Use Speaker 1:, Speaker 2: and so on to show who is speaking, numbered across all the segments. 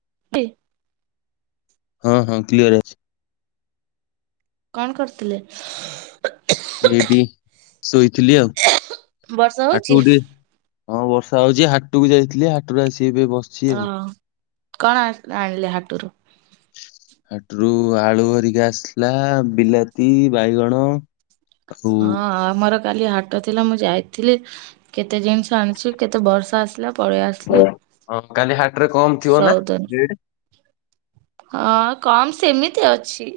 Speaker 1: [unintelligible]
Speaker 2: ହଁ ହଁ କ୍ଲିୟର ଅଛି।
Speaker 1: କଣ କରୁଥିଲେ?
Speaker 2: ଏଇଠି ଶୋଇଥିଲି ଆଉ
Speaker 1: ବର୍ଷା ହଉଛି
Speaker 2: ହାଟକୁ ଟିକେ ହଁ ବର୍ଷା ହଉଛି ହାଟକୁ ଯାଇଥିଲି ହାଟରୁ ଆସିିକି ଏବେ ବସ
Speaker 1: ଓହୋ କଣ ଆଣିଲେ ହାଟରୁ?
Speaker 2: ହାଟରୁ ଆଳୁ ହେରିକା ଆସିଲା ବିଲାତି ବାଇଗଣ। ଆଉ
Speaker 1: ହଁ ଆମର କାଲି ହାଟ ଥିଲା ମୁଁ ଯାଇଥିଲି। କେତେ ଜିନିଷ ଆଣିଛି କେତେ ବର୍ଷା ଆସିଲା। ପଳେଇ
Speaker 2: ହଁ
Speaker 1: ଆସିଲି
Speaker 2: ହଁ, କାଲି ହାଟରେ କମ ଥିବ ନା
Speaker 1: ଶୋଉଦା
Speaker 2: ରେଟ୍
Speaker 1: ହଁ, କମ୍ ସେମିତି ଅଛି।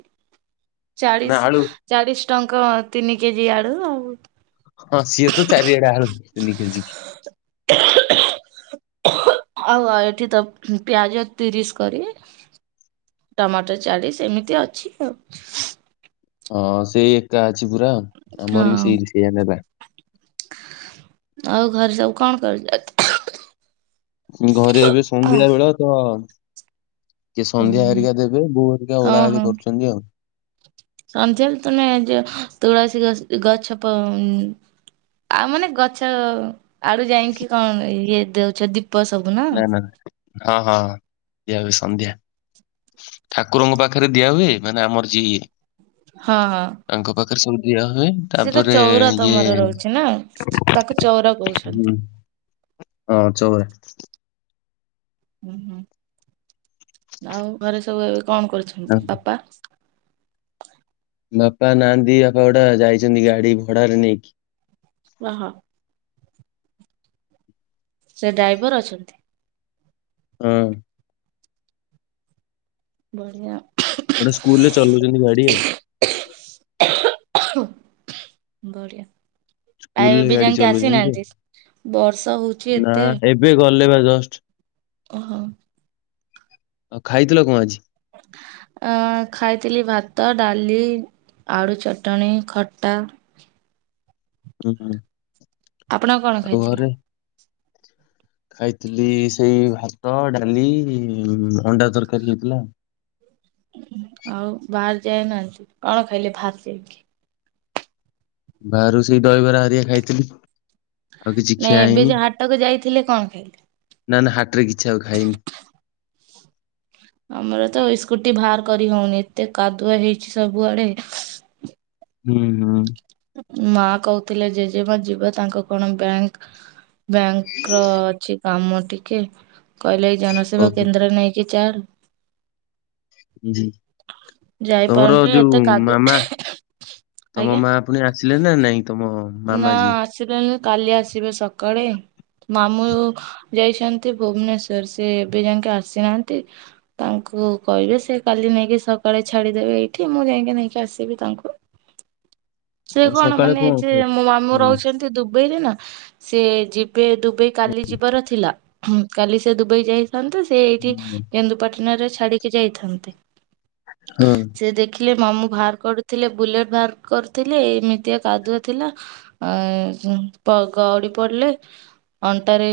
Speaker 2: ନା
Speaker 1: ଚାଳିଶ,
Speaker 2: ଆଳୁ
Speaker 1: ଚାଳିଶ ଟଙ୍କା ତିନି କେଜି ଆଡୁ ଆଉ।
Speaker 2: ହଁ, ସିଏ ତ ଚାରିଆଡ଼େ ଆଳୁ ତିନି କେଜିକି।
Speaker 1: ଆଉ ଏଠି ତ ପିଆଜ ତିରିଶ କରି। ଟମାଟୋ ଚାଳିଶ ଏମିତି ଅଛି ଆଉ।
Speaker 2: ହଁ, ସେଇ ଏକା ଅଛି ପୁରା ଆମର ବି
Speaker 1: ହଁ
Speaker 2: ସେଇ ସେଇଆ ନେବା।
Speaker 1: ଆଉ ଘରେ ସବୁ କଣ କରୁଛ?
Speaker 2: ଘରେ ଏବେ ସନ୍ଧ୍ୟାବେଳ ତ କିଏ
Speaker 1: ହୁଁ
Speaker 2: ସନ୍ଧ୍ୟା ହେରିକା ଦେବେ ବୋଉ ହେରିକା ଓଳାଓଳି କରୁଛନ୍ତି ଆଉ।
Speaker 1: ସନ୍ଧ୍ୟା ହେଲେ ତୁମେ ଯେ ତୁଳସୀ ଗ ଗଛ ପ ଆଉ ମାନେ ଗଛ, ଆଡୁ ଯାଇକି କଣ ଇଏ ଦଉଛ ଦୀ ପ ସବୁ ନା
Speaker 2: ନାଁ ନାଁ, ହଁ, ହଁ ହଁ ଦିଆହୋଉଛି ସନ୍ଧ୍ୟା। ଠାକୁରଙ୍କ ପାଖରେ ଦିଆ ହୁଏ। ମାନେ ଆମର ଯିଏ
Speaker 1: ହଁ ହଁ।
Speaker 2: ତାଙ୍କ ପାଖରେ ସବୁ ଦିଆ ହୁଏ।
Speaker 1: ସିଏ ତ
Speaker 2: ତାପରେ
Speaker 1: ଚଉରା
Speaker 2: ଇଏ
Speaker 1: ତମର ରହୁଛି ନା ତାକୁ ଚଉଁରା
Speaker 2: ହୁଁ ଚୋଉଁରା।
Speaker 1: ଓ ହୁଁ ଆଉ ଘରେ ସବୁ ଏବେ କଣ କରିୁଛନ୍ତି ବାପା?
Speaker 2: ବାପା ନାହାନ୍ତି ବାପା ଗୋଟେ ଯାଇଛନ୍ତି ଗାଡି ଭଡାରେ ନେଇକି।
Speaker 1: ଓହୋ। ସେ ଡ୍ରାଇଭର ଅଛନ୍ତି।
Speaker 2: ହଁ।
Speaker 1: ବଢିଆ।
Speaker 2: ଗୋଟେ ସ୍କୁଲ ରେ ଚଲାଉଛନ୍ତି ଗାଡି ଆଉ।
Speaker 1: ବଢିଆ। ଆଉ
Speaker 2: ସ୍କୁଲରେ
Speaker 1: ଏବେ
Speaker 2: ଗାଡି
Speaker 1: ଯାଇକି
Speaker 2: ଚଲଉଛନ୍ତି
Speaker 1: ଆସିନାହାନ୍ତି ବର୍ଷା ହୋଉଛି?
Speaker 2: ନା ଏବେ ଗଲେ ବା ଜଷ୍ଟ।
Speaker 1: ଓହୋ।
Speaker 2: ଆଉ ଖାଇଥିଲ କଣ ଆଜି?
Speaker 1: ଅ ଖାଇଥିଲି ଭାତ ଡାଲି। ଆଳୁ ଚଟଣିୀ ଖଟା
Speaker 2: ହୁଁ ହୁଁ।
Speaker 1: ଆପଣ କଣ
Speaker 2: ଆଉ
Speaker 1: ଖାଇଥିଲେ?
Speaker 2: ଘରେ [inaudible] ଖାଇଥିଲି ସେଇ ଭାତ, ଡାଲି, ଅଣ୍ଡା ତରକାରୀ ହେଇଥିଲା।
Speaker 1: ଆଉ ବାହାର ଯାଉନାହାନ୍ତି କଣ ଖାଇଲେ ବାହାର ଯାଇକି?
Speaker 2: ବାହାରୁ ସେଇ ଦହିବରା ହାରିକା ଖାଇଥିଲି। ଆଉ କିଛି
Speaker 1: ନାଁ
Speaker 2: ଖିଆ
Speaker 1: ଏବେ
Speaker 2: ହେଇନି
Speaker 1: ଯୋଉ ହାଟକୁ ଯାଇଥିଲେ କଣ ଖାଇଲେ?
Speaker 2: ନା, ନା ହାଟରେ କିଛି ଆଉ ଖାଇନି।
Speaker 1: ଆମର ତ ଇସ୍କୁଟି ବାହାର କରି ହଉନି ଏତେ କାଦୁଅ ହେଇଛି ସବୁଆଡେ।
Speaker 2: ହୁଁହୁଁ।
Speaker 1: ମା କହୁଥିଲେ ଜେଜେମା ଯିବେ ତାଙ୍କ କଣ ବ୍ୟାଙ୍କ ବ୍ୟାଙ୍କ ର ଅଛି କାମ ଟିକେ କହିଲେ ଏଇ ଜନସେବା
Speaker 2: ଓହୋ
Speaker 1: କେନ୍ଦ୍ରରେ ନେଇକି ଚାଲ୍।
Speaker 2: ତମର
Speaker 1: ଯାଇପାରୁନି
Speaker 2: ଯୋଉ
Speaker 1: ଏତେ କାଦୁ
Speaker 2: ମାମା ତମ
Speaker 1: ଆଜ୍ଞା
Speaker 2: ମା। ପୁଣି ଆସିଲେ ନା ନାଇଁ ତମ
Speaker 1: ନା
Speaker 2: ମାମା ଯିଏ?
Speaker 1: ଆସିଲଣିି କାଲି ଆସିବେ ସକାଳେ। ମାମୁଁ ଯାଇଛନ୍ତି ଭୁବନେଶ୍ୱର ସେ ଏବେ ଯାଇକି ଆସିନାହାନ୍ତି ତାଙ୍କୁ କହିବେ ସେ କାଲି ନେଇକି ସକାଳେ ଛାଡିଦେବେ ଏଇଠି ମୁଁ ଯାଇକି ନେଇକି ଆସିବି ତାଙ୍କୁ। [inaudible] ସେ
Speaker 2: ଆଉ
Speaker 1: କଣ
Speaker 2: ସକାଳେ
Speaker 1: ମାନେ ଯେ
Speaker 2: ଖାଇ
Speaker 1: ମୋ ମାମୁଁ
Speaker 2: ହଁ
Speaker 1: ରହୁଛନ୍ତି ଦୁବେଇ ରେ ନା ସେ ଯିଵ୍ ଦୁବେଇ କାଲି ଯିବାର ଥିଲା କାଲି ସେ ଦୁବେଇ ଯାଇଥାନ୍ତେ ସେ ଏଇଠି କେନ୍ଦୁ ପାଟଣା ରେ ଛାଡିକି ଯାଇଥାନ୍ତି।
Speaker 2: ହଁ।
Speaker 1: ସେ ଦେଖିଲେ ମାମୁ ବାହାର କରୁଥିଲେ ବୁଲେଟ ବାହାର କରୁଥିଲେ ଏମିତିଆ କାଦୁଅ ଥିଲା ଆ ଗ ଗଉଡି ପଡିଲେ ଅଣ୍ଟାରେ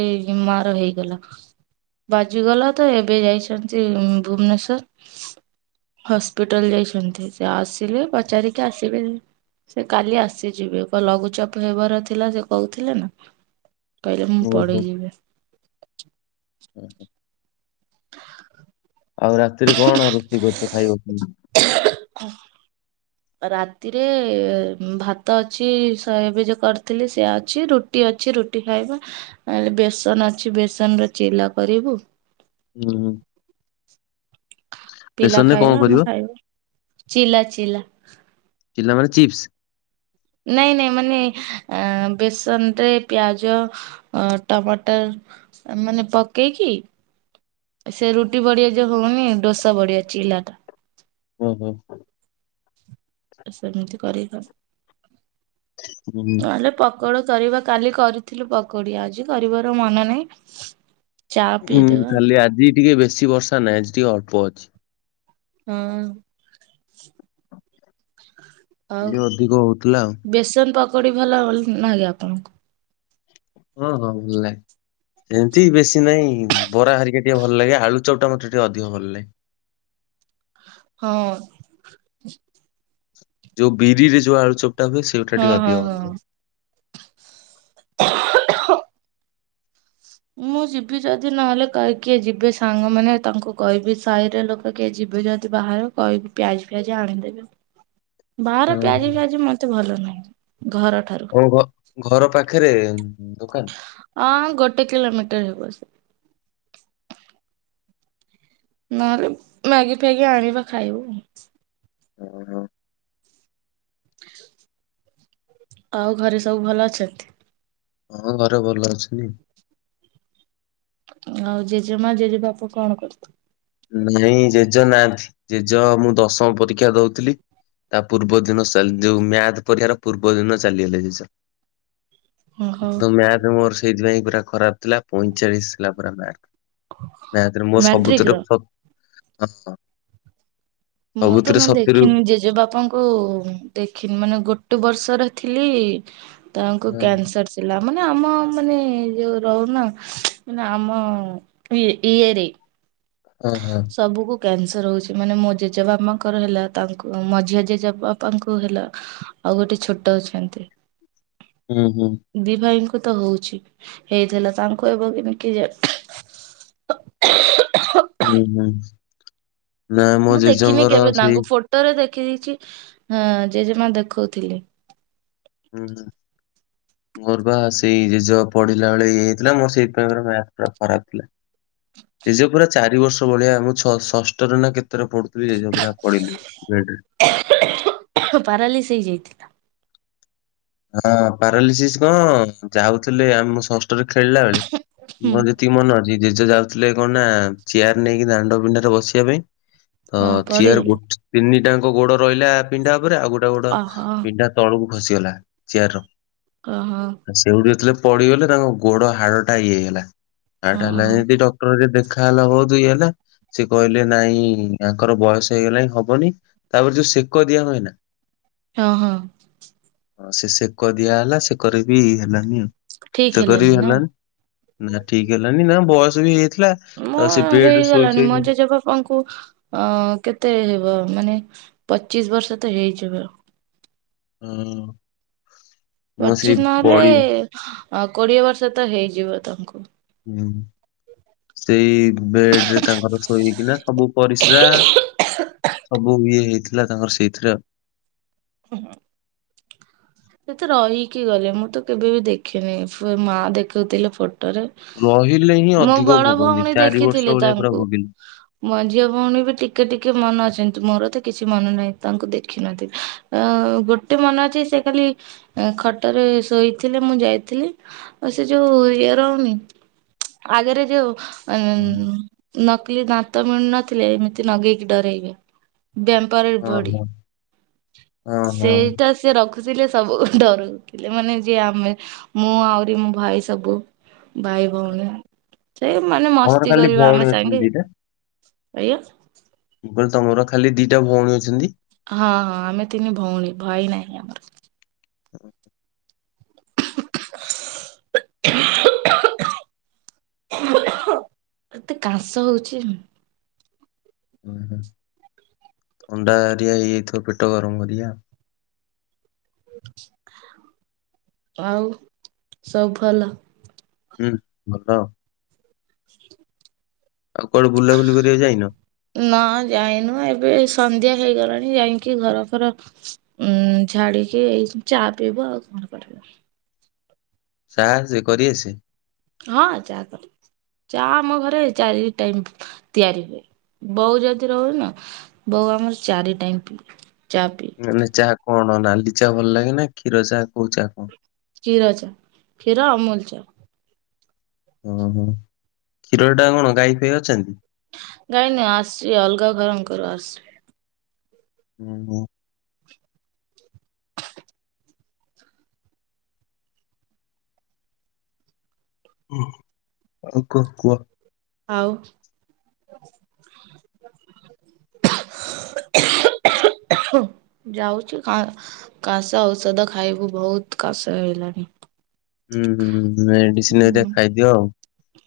Speaker 1: ମାର ହେଇଗଲା। ବାଜିଗଲା ତ ଏବେ ଯାଇଛନ୍ତି ଭୁବନେଶ୍ଵର ହସ୍ପିଟାଲ ଯାଇଛନ୍ତି ସେ ଆସିଲେ ପଚାରିକି ଆସିବେ ସେ କାଲି ଆସିଯିବେ। ଲଘୁଚାପ ହେବାର ଥିଲା ସେ କହୁଥିଲେ ନା କହିଲେ ମୁଁ ପଲେଇଯିବି।
Speaker 2: ଓହୋ।
Speaker 1: [inaudible]
Speaker 2: ଆଉ ରାତିରେ କଣ ରୁଟି କରୁଚ ଖାଇବ
Speaker 1: [inaudible] ରାତିରେ ଭାତ ଅଛି ଶବୀଜ କରିଥିଲି ସେଆ ଅଛି ରୁ ରୁଟି ଅଛି ରୁଟି ଖାଇବା ଆଲେ ବେସନ ଅଛି ବେସନ ରେ ଚିଲା କରିବୁ।
Speaker 2: ଉହୁଁ।
Speaker 1: ପିଲା ଖାଇବା ଆମେ ଖାଇବା ଚିଲା ଚିଲା।
Speaker 2: ଚିଲା ମାନେ ଚିପ୍ସ?
Speaker 1: ନାଇଁ ନାଇଁ ମାନେ ବେସନ ରେ ପିଆଜ ଅ ଟମାଟର ମାନେ ପକେଇକି ସେ ରୁଟି ବଡିଆ ଯୋଉ ହଉନି ଡୋସା ବଡିଆ ଚିଲା ଟା।
Speaker 2: ହୁଁ ହୁଁ ହୁଁ।
Speaker 1: ସେମିତି କରିବ।
Speaker 2: ହଁୁ।
Speaker 1: ନହେଲେ ପକୋଡ କରିବା କାଲି କରିଥିଲୁ ପକୋଡି ଆଜି କରିବାର ମନ ନାହିଁ। ଚା
Speaker 2: ହୁଁ
Speaker 1: ପିଇଦବା
Speaker 2: ଖାଲି ଆଜି ଟିକେ ବେଶୀ ବର୍ଷା ନାହିଁ ଆଜି ଟିକେ ଅଳ୍ପ ଅଛି।
Speaker 1: ହୁଁ। ଆଉ
Speaker 2: କାଲି ଅଧିକ ହଉଥିଲା ଆଉ
Speaker 1: ବେସନ ପକୋଡି ଭଲ ନାଗେ ଆପଣଙ୍କୁ?
Speaker 2: ହଁ ହଁ ଭଲ ଲଗେ। ଏମିତି ବେଶୀ ନାଇଁ ବରାହେରିକା ଟିକେ ଭଲ ଲାଗେ ଆଳୁଚପ୍ ଟା ମତେ ଟିକେ ଅଧିକ ଭଲ ଲାଗେ।
Speaker 1: ହଁ।
Speaker 2: ଯୋଉ ବିରି ଯଉ ଆଳୁ ଚୋପଟା ହୁଏ ସେଇଟା
Speaker 1: ହଁ
Speaker 2: ଟିକେ
Speaker 1: ହଁ
Speaker 2: ଅଧିକ
Speaker 1: ହଁ।
Speaker 2: ଭଲ।
Speaker 1: [inaudible] ମୁଁ ଯିବି ଯଦି ନହେଲେ କିଏ ଯିବେ ସାଙ୍ଗମାନେ ତାଙ୍କୁ କହିବି ସାହିରେ ଲୋ ତ କିଏ ଯିବେ ଯଦି ବାହାର କହିବି ପିଆଜି ଫିଆଜି ଆଣିଦେବେ।
Speaker 2: ହଁ
Speaker 1: ବାହାର
Speaker 2: ହଁ।
Speaker 1: ପିଆଜି ଫିଆଜି ମତେ ଭଲ ନାହିଁ ଘରଠାରୁ।
Speaker 2: ତମ ଘର ପାଖେରେ ଦୋକାନ।
Speaker 1: ଅଁ ଗୋଟେ କିଲୋମିଟର ହେବ ସେ। ନହେଲେ ମ୍ୟାଗି ଫ୍ୟାଗି ଆଣିବା ଖାଇବୁ।
Speaker 2: ଓ ହୋ।
Speaker 1: ଆଉ ଘରେ ସବୁ ଭଲ ଅଛନ୍ତି।
Speaker 2: ହଁ ଘରେ ଭଲ ଅଛନ୍ତି।
Speaker 1: ଆଉ ଜେଜେମା ଜେଜେବାପୁ କଣ କରୁ
Speaker 2: ନାଇଁ ଜେଜ ନାହାନ୍ତି ଜେଜ ମୁଁ ଦଶମ ପରୀକ୍ଷା ଦଉଥିଲି। ତା ପୂର୍ବ ଦିନ ଚାଲି ଯୋଉ ମ୍ୟାଥ ପରିକ୍ଷା ର ପୂର୍ବ ଦିନ ଚାଲିଗଲେ ଜେଜ।
Speaker 1: ଓହୋ
Speaker 2: ତ ମ୍ୟାଥ ମୋର ସେଇଥିପାଇଁ ପୁରା ଖରାପ ଥିଲା। ପଇଁଚାଳିଶ ଥିଲା ମୋର ମାର୍କ ମ୍ୟାଥରେ ମୋ
Speaker 1: ମାଟ୍ରିକ ର
Speaker 2: ସବୁଥିରୁ ହଁ-
Speaker 1: ମୁଁ ତ
Speaker 2: ସବୁଥିରେ
Speaker 1: ମାନେ
Speaker 2: ସତୁରି ଉପ
Speaker 1: ଦେଖିନି ଜେଜେବାପାଙ୍କୁ। ଦେଖିନି ମାନେ ଗୋଟେ ବର୍ଷର ଥିଲି ତାଙ୍କୁ
Speaker 2: ହଁ
Speaker 1: କ୍ୟାନସର ମାନେ ଆମ ମାନେ ଯୋଉ ରହୁନା ମାନେ ଆମ ଇ ଇଏରେ
Speaker 2: ହଁ -ହଁ।
Speaker 1: ସବୁକୁ କ୍ୟାନସର ହଉଛି ମାନେ ମୋ ଜେଜେବାପା ଙ୍କର ହେଲା ତାଙ୍କୁ ମୋ ମଝିଆ ଜେଜେ ବାପାଙ୍କୁ ହେଲା। ଆଉ ଗୋଟେ ଛୋଟ ଅଛନ୍ତି।
Speaker 2: ହୁଁ- ହୁଁ-
Speaker 1: ଦି ଭାଇଙ୍କୁ ତ ହଉଛି ହେଇଥିଲା ତାଙ୍କୁ ଏବେ କି ନାହିଁ କିଏ ଜାଣି ? ଓହୋ -
Speaker 2: ହୁଁ -ହୁଁ ନା ମୋ ଜେଜେଙ୍କର ସେଇ-
Speaker 1: ଥରେ ଦେଖିଦେଇଛି ହଁ ଜେଜେମା ଦେଖଉଥିଲେ।
Speaker 2: ହୁ- ହୁ- ମୋର ପା ସେଇ ଜେଜେ ପଡିଲା ବେଳେ ଇଏ ହେଇଥିଲା ମୋର ସେଇଥିପାଇଁ ମ୍ୟାଥ ପୁରା ଖରାପ ଥିଲା। ଜେଜେ ପୁରା ଚାରି ବର୍ଷ- ଭଳିଆ ମୁଁ ଷଷ୍ଠରେ ନା କେତେରେ ପଢୁଥିଲି ଜେଜେ ପୁରା ପଡିଲେ ବେଡରେ।
Speaker 1: ପାରାଲିସ ହେଇ ଯାଇ
Speaker 2: ହଁ ପାରାଲିସିସ୍ କଣ ଯାଉଥିଲେ ଆମେ ଷଷ୍ଠରେ ଖେଳିଲା ବେଳେ
Speaker 1: ହୁଁ
Speaker 2: ମର ଯେତି ତିକି ମନ ଅଛି ଜେଜେ ଯାଉଥିଲେ କଣ ନା ଚେୟାର ନେଇକି ଦାଣ୍ଡ ପିଣ୍ଢାରେ ବସିବା ପାଇଁ। ତ
Speaker 1: ହଁ
Speaker 2: ଚେୟାରକୁ
Speaker 1: ପଡିଗଲି
Speaker 2: ଗୋଟେ ତିନି ଟା ଯାକ ଗୋଡ ରହିଲା ପିଣ୍ଢା ଉପରେ ଆଉ ଗୋଟେ ଗୋଡ
Speaker 1: ଓହୋ
Speaker 2: ପିଣ୍ଢା ତଳକୁ ଖସିଗଲା
Speaker 1: ଓହୋ
Speaker 2: ଚେୟାରର। ସେଉଠି ଯେତେବେଳେ ପଡିଗଲେ ତାଙ୍କ ଗୋଡ ହାଡ଼ ଟା ଇଏ ହେଇଗଲା ହାଡ଼
Speaker 1: ହଁ
Speaker 2: ଟା ହେଲାଯେମିତି ଡ଼କ୍ [unintelligible] ଦେଖାହେଲା ବହୁତ ଇଏ ହେଲେ। ସେ କହିଲେ ନାଇଁ ତାଙ୍କର ବୟସ ହେଇଗଲାଣି ହବନି ତାପରେ ଯୋଉ ସେକ ଦିଆ ହୁଏ ନା।
Speaker 1: ହଁ -ହଁ-
Speaker 2: ହଁ ସେ ସେକ ଦିଆ ହେଲା ସେକରେ ବିି ହେଲାନି ଆଉ
Speaker 1: ଠିକ
Speaker 2: ସେକରେ ବି
Speaker 1: ନା
Speaker 2: ହେଲାନି। ନା ଠିକ ହେଲାନି ନା ବୟସ ବି ହେଇଯାଇଥିଲା। ତ
Speaker 1: ମୁଁ
Speaker 2: ସେ ବେଡ୍ ରେ ଶୋଇ
Speaker 1: ହେଇଗଲାଣି
Speaker 2: ଶୋଇ
Speaker 1: ମୋ ଜେଜେଙ୍କ- - ଆପଣଙ୍କୁ ଅ କେତେ ମାନେ ପଚିଶ ବର୍ଷ ତ ହେଇଯିବ।
Speaker 2: ହୁଁ। ମୁଁ ସେଇ
Speaker 1: ପଚିଶ
Speaker 2: ବଡି
Speaker 1: ନହେଲେ କୋଡିଏ ବର୍ଷ ତ ହେଇଯିବ ତାଙ୍କୁ।
Speaker 2: ହୁଁ ସେଇ ବେଡ ରେ ତାଙ୍କର ସବୁ ହେଇକିନା ସବୁ ପରିସ୍ରା ସବୁ ଇଏ ହେଇଥିଲା ତାଙ୍କର ସେଇଥିରେ ଆଉ।
Speaker 1: ହଁ ହଁ। ସେତ ରହିକି ଗଲେ ମୁଁ ତ କେବେ ବି ଦେଖିନି, ମା ଦେଖଉଥିଲେ ଫଟୋରେ।
Speaker 2: ରହିଲେ ହିଁ
Speaker 1: ମୋ
Speaker 2: ଅଧିକ
Speaker 1: ବଡ
Speaker 2: ଭୋଗନ୍ତି
Speaker 1: ଭଉଣୀ
Speaker 2: ଚାରି ବର୍ଷ
Speaker 1: ଦେଖିଥିଲେ
Speaker 2: ଭଳିଆ ପୁରା
Speaker 1: ତାଙ୍କୁ।
Speaker 2: ଭୋଗିଲି।
Speaker 1: ମଝିଆ ଭଉଣୀ ବି ଟିକେ ଟିକେ ମନ ଅଛନ୍ତି, ମୋର ତ କିଛି ମନ ନାହିଁ ତାଙ୍କୁ ଦେଖିନ ଅ ଗୋଟେ ମନେ ଅଛି ସେ ଖାଲି ଖଟରେ ଶୋଇଥିଲେ ମୁଁ ଯାଇଥିଲି ଆଉ ସେ ଯୋଉ ଇଏର ଆଗରେ ଯୋଉ ଉଁ
Speaker 2: ହଁ
Speaker 1: ନକଲି ଦାନ୍ତ ମିଳୁନଥିଲେ ଏମିତି ନଗେଇକି ଡରଇବେ। ବ୍ୟାାମପାରରେ
Speaker 2: ହଁ
Speaker 1: ବଡି
Speaker 2: ହଁ ହଁ
Speaker 1: ସେଇଟା ସେ ରଖୁଥିଲେ ସବୁ ଡରୁଥିଲେ ମାନେ ଯିଏ ଆମେ ମୁଁ ଆହୁରି ମୋ ଭାଇ ସବୁ ଭାଇ ଭଉଣୀ ସେଇ ମାନେ
Speaker 2: ଆମର
Speaker 1: ମସ୍ତି
Speaker 2: ଖାଲି
Speaker 1: କରିବ
Speaker 2: ଭଉଣୀ
Speaker 1: ଆମେ
Speaker 2: ଅଛନ୍ତି
Speaker 1: ସାଙ୍ଗେ
Speaker 2: ଦିଟା।
Speaker 1: ଆଜ୍ଞା।
Speaker 2: ମୁ କହିଲି ତମର ଖାଲି ଦିଟା ଭଉଣୀ ଅଛନ୍ତି?
Speaker 1: ହଁ ହଁ ଆମେ ତିନି ଭଉଣୀ, ଭାଇ ନାହିଁ ଆମର।
Speaker 2: ଓହୋ।
Speaker 1: [unintelligible] ଏତେ କାଶ ହୋଉଚି।
Speaker 2: ହୁଁ ହୁଁ ଥଣ୍ଡା ଏରିକା ହେଇଯାଇଥିବ ପେଟ ଗରମ ଘରିକା।
Speaker 1: ଆଉ ସବୁ ଭଲ?
Speaker 2: ହୁଁ ହଁ। ଆଉ କୁଆଡେ ବୁଲାବୁଲି କରିବାକୁ ଯାଇନ?
Speaker 1: ନା ଯାଇନୁ ଏବେ ସନ୍ଧ୍ୟା ହେଇଗଲାଣି ଯାଇକି ଘର ଫର ଉଁ ଝାଡିକି ଏ ଚା ପିଇବ ଆଉ କଣ କରିବା।
Speaker 2: ଚା ସେ କରି ଆସେ?
Speaker 1: ହଁ ଚା କରି ଆସେ, ଚା ଆମ ଘରେ ଚାରି ଟାଇମ ତିଆରି ହୁଏ। ବୋଉ ଜଦି ରହେନା ବୋଉ ଆମର ଚାରି ଟାଇମ ପିଏ ଚା ପି
Speaker 2: ମାନେ ଚା କଣ ନାଲି ଚାହା ଭଲ ଲାଗେ ନା କ୍ଷୀର ଚାହା କୋଉ ଚା କଣ?
Speaker 1: କ୍ଷୀର ଚା କ୍ଷୀର ଅମୁଲ ଚା
Speaker 2: ଓହୋ କ୍ଷୀର ଟା କଣ ଗାଈ [unintelligible] ଅଛନ୍ତି?
Speaker 1: ଗାଇ ନାଇଁ ଆସ ଲଗା ଘର ଙ୍କର [unintelligible]
Speaker 2: ଉଁ ହୁଁ। ଆଉ କଣ କୁହ?
Speaker 1: ଆଉ ଯାଉଛୁ କାଶ ଔଷଧ ଖାଇବୁ ବହୁତ କାଶ ହେଇଲାଣି।
Speaker 2: ହୁଁ ହୁଁ ମେଡିସିନ ହେରିକା ଖାଇଦିଅ ଆଉ।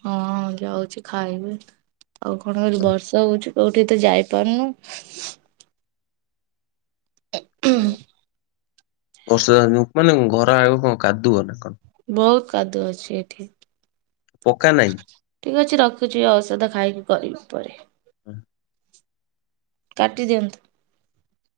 Speaker 1: ହଁଁ ଯାଉଛି ଖାଇବବି ଆଉ କଣ କରିବି ବର୍ଷା ହୋଉଚୁ। କୋଉଠି ତ ଯାଇପାରୁନୁ।
Speaker 2: ହଁ,
Speaker 1: [unintelligible]
Speaker 2: [unintelligible] ମାନେ ଘର ଆଗ କଣ କାଦୁଅ ନା କଣ?
Speaker 1: ବହୁତ କାଦୁଅ ଅଛି ଏଠି।
Speaker 2: ପକା ନାହିଁ?
Speaker 1: ଠିକ ଅଛି ରଖୁଛି ଔଷଧ ଖାଇକି କରିବି ପରେ।
Speaker 2: [unintelligible]
Speaker 1: କାଟି ଦିଅନ୍ତୁ।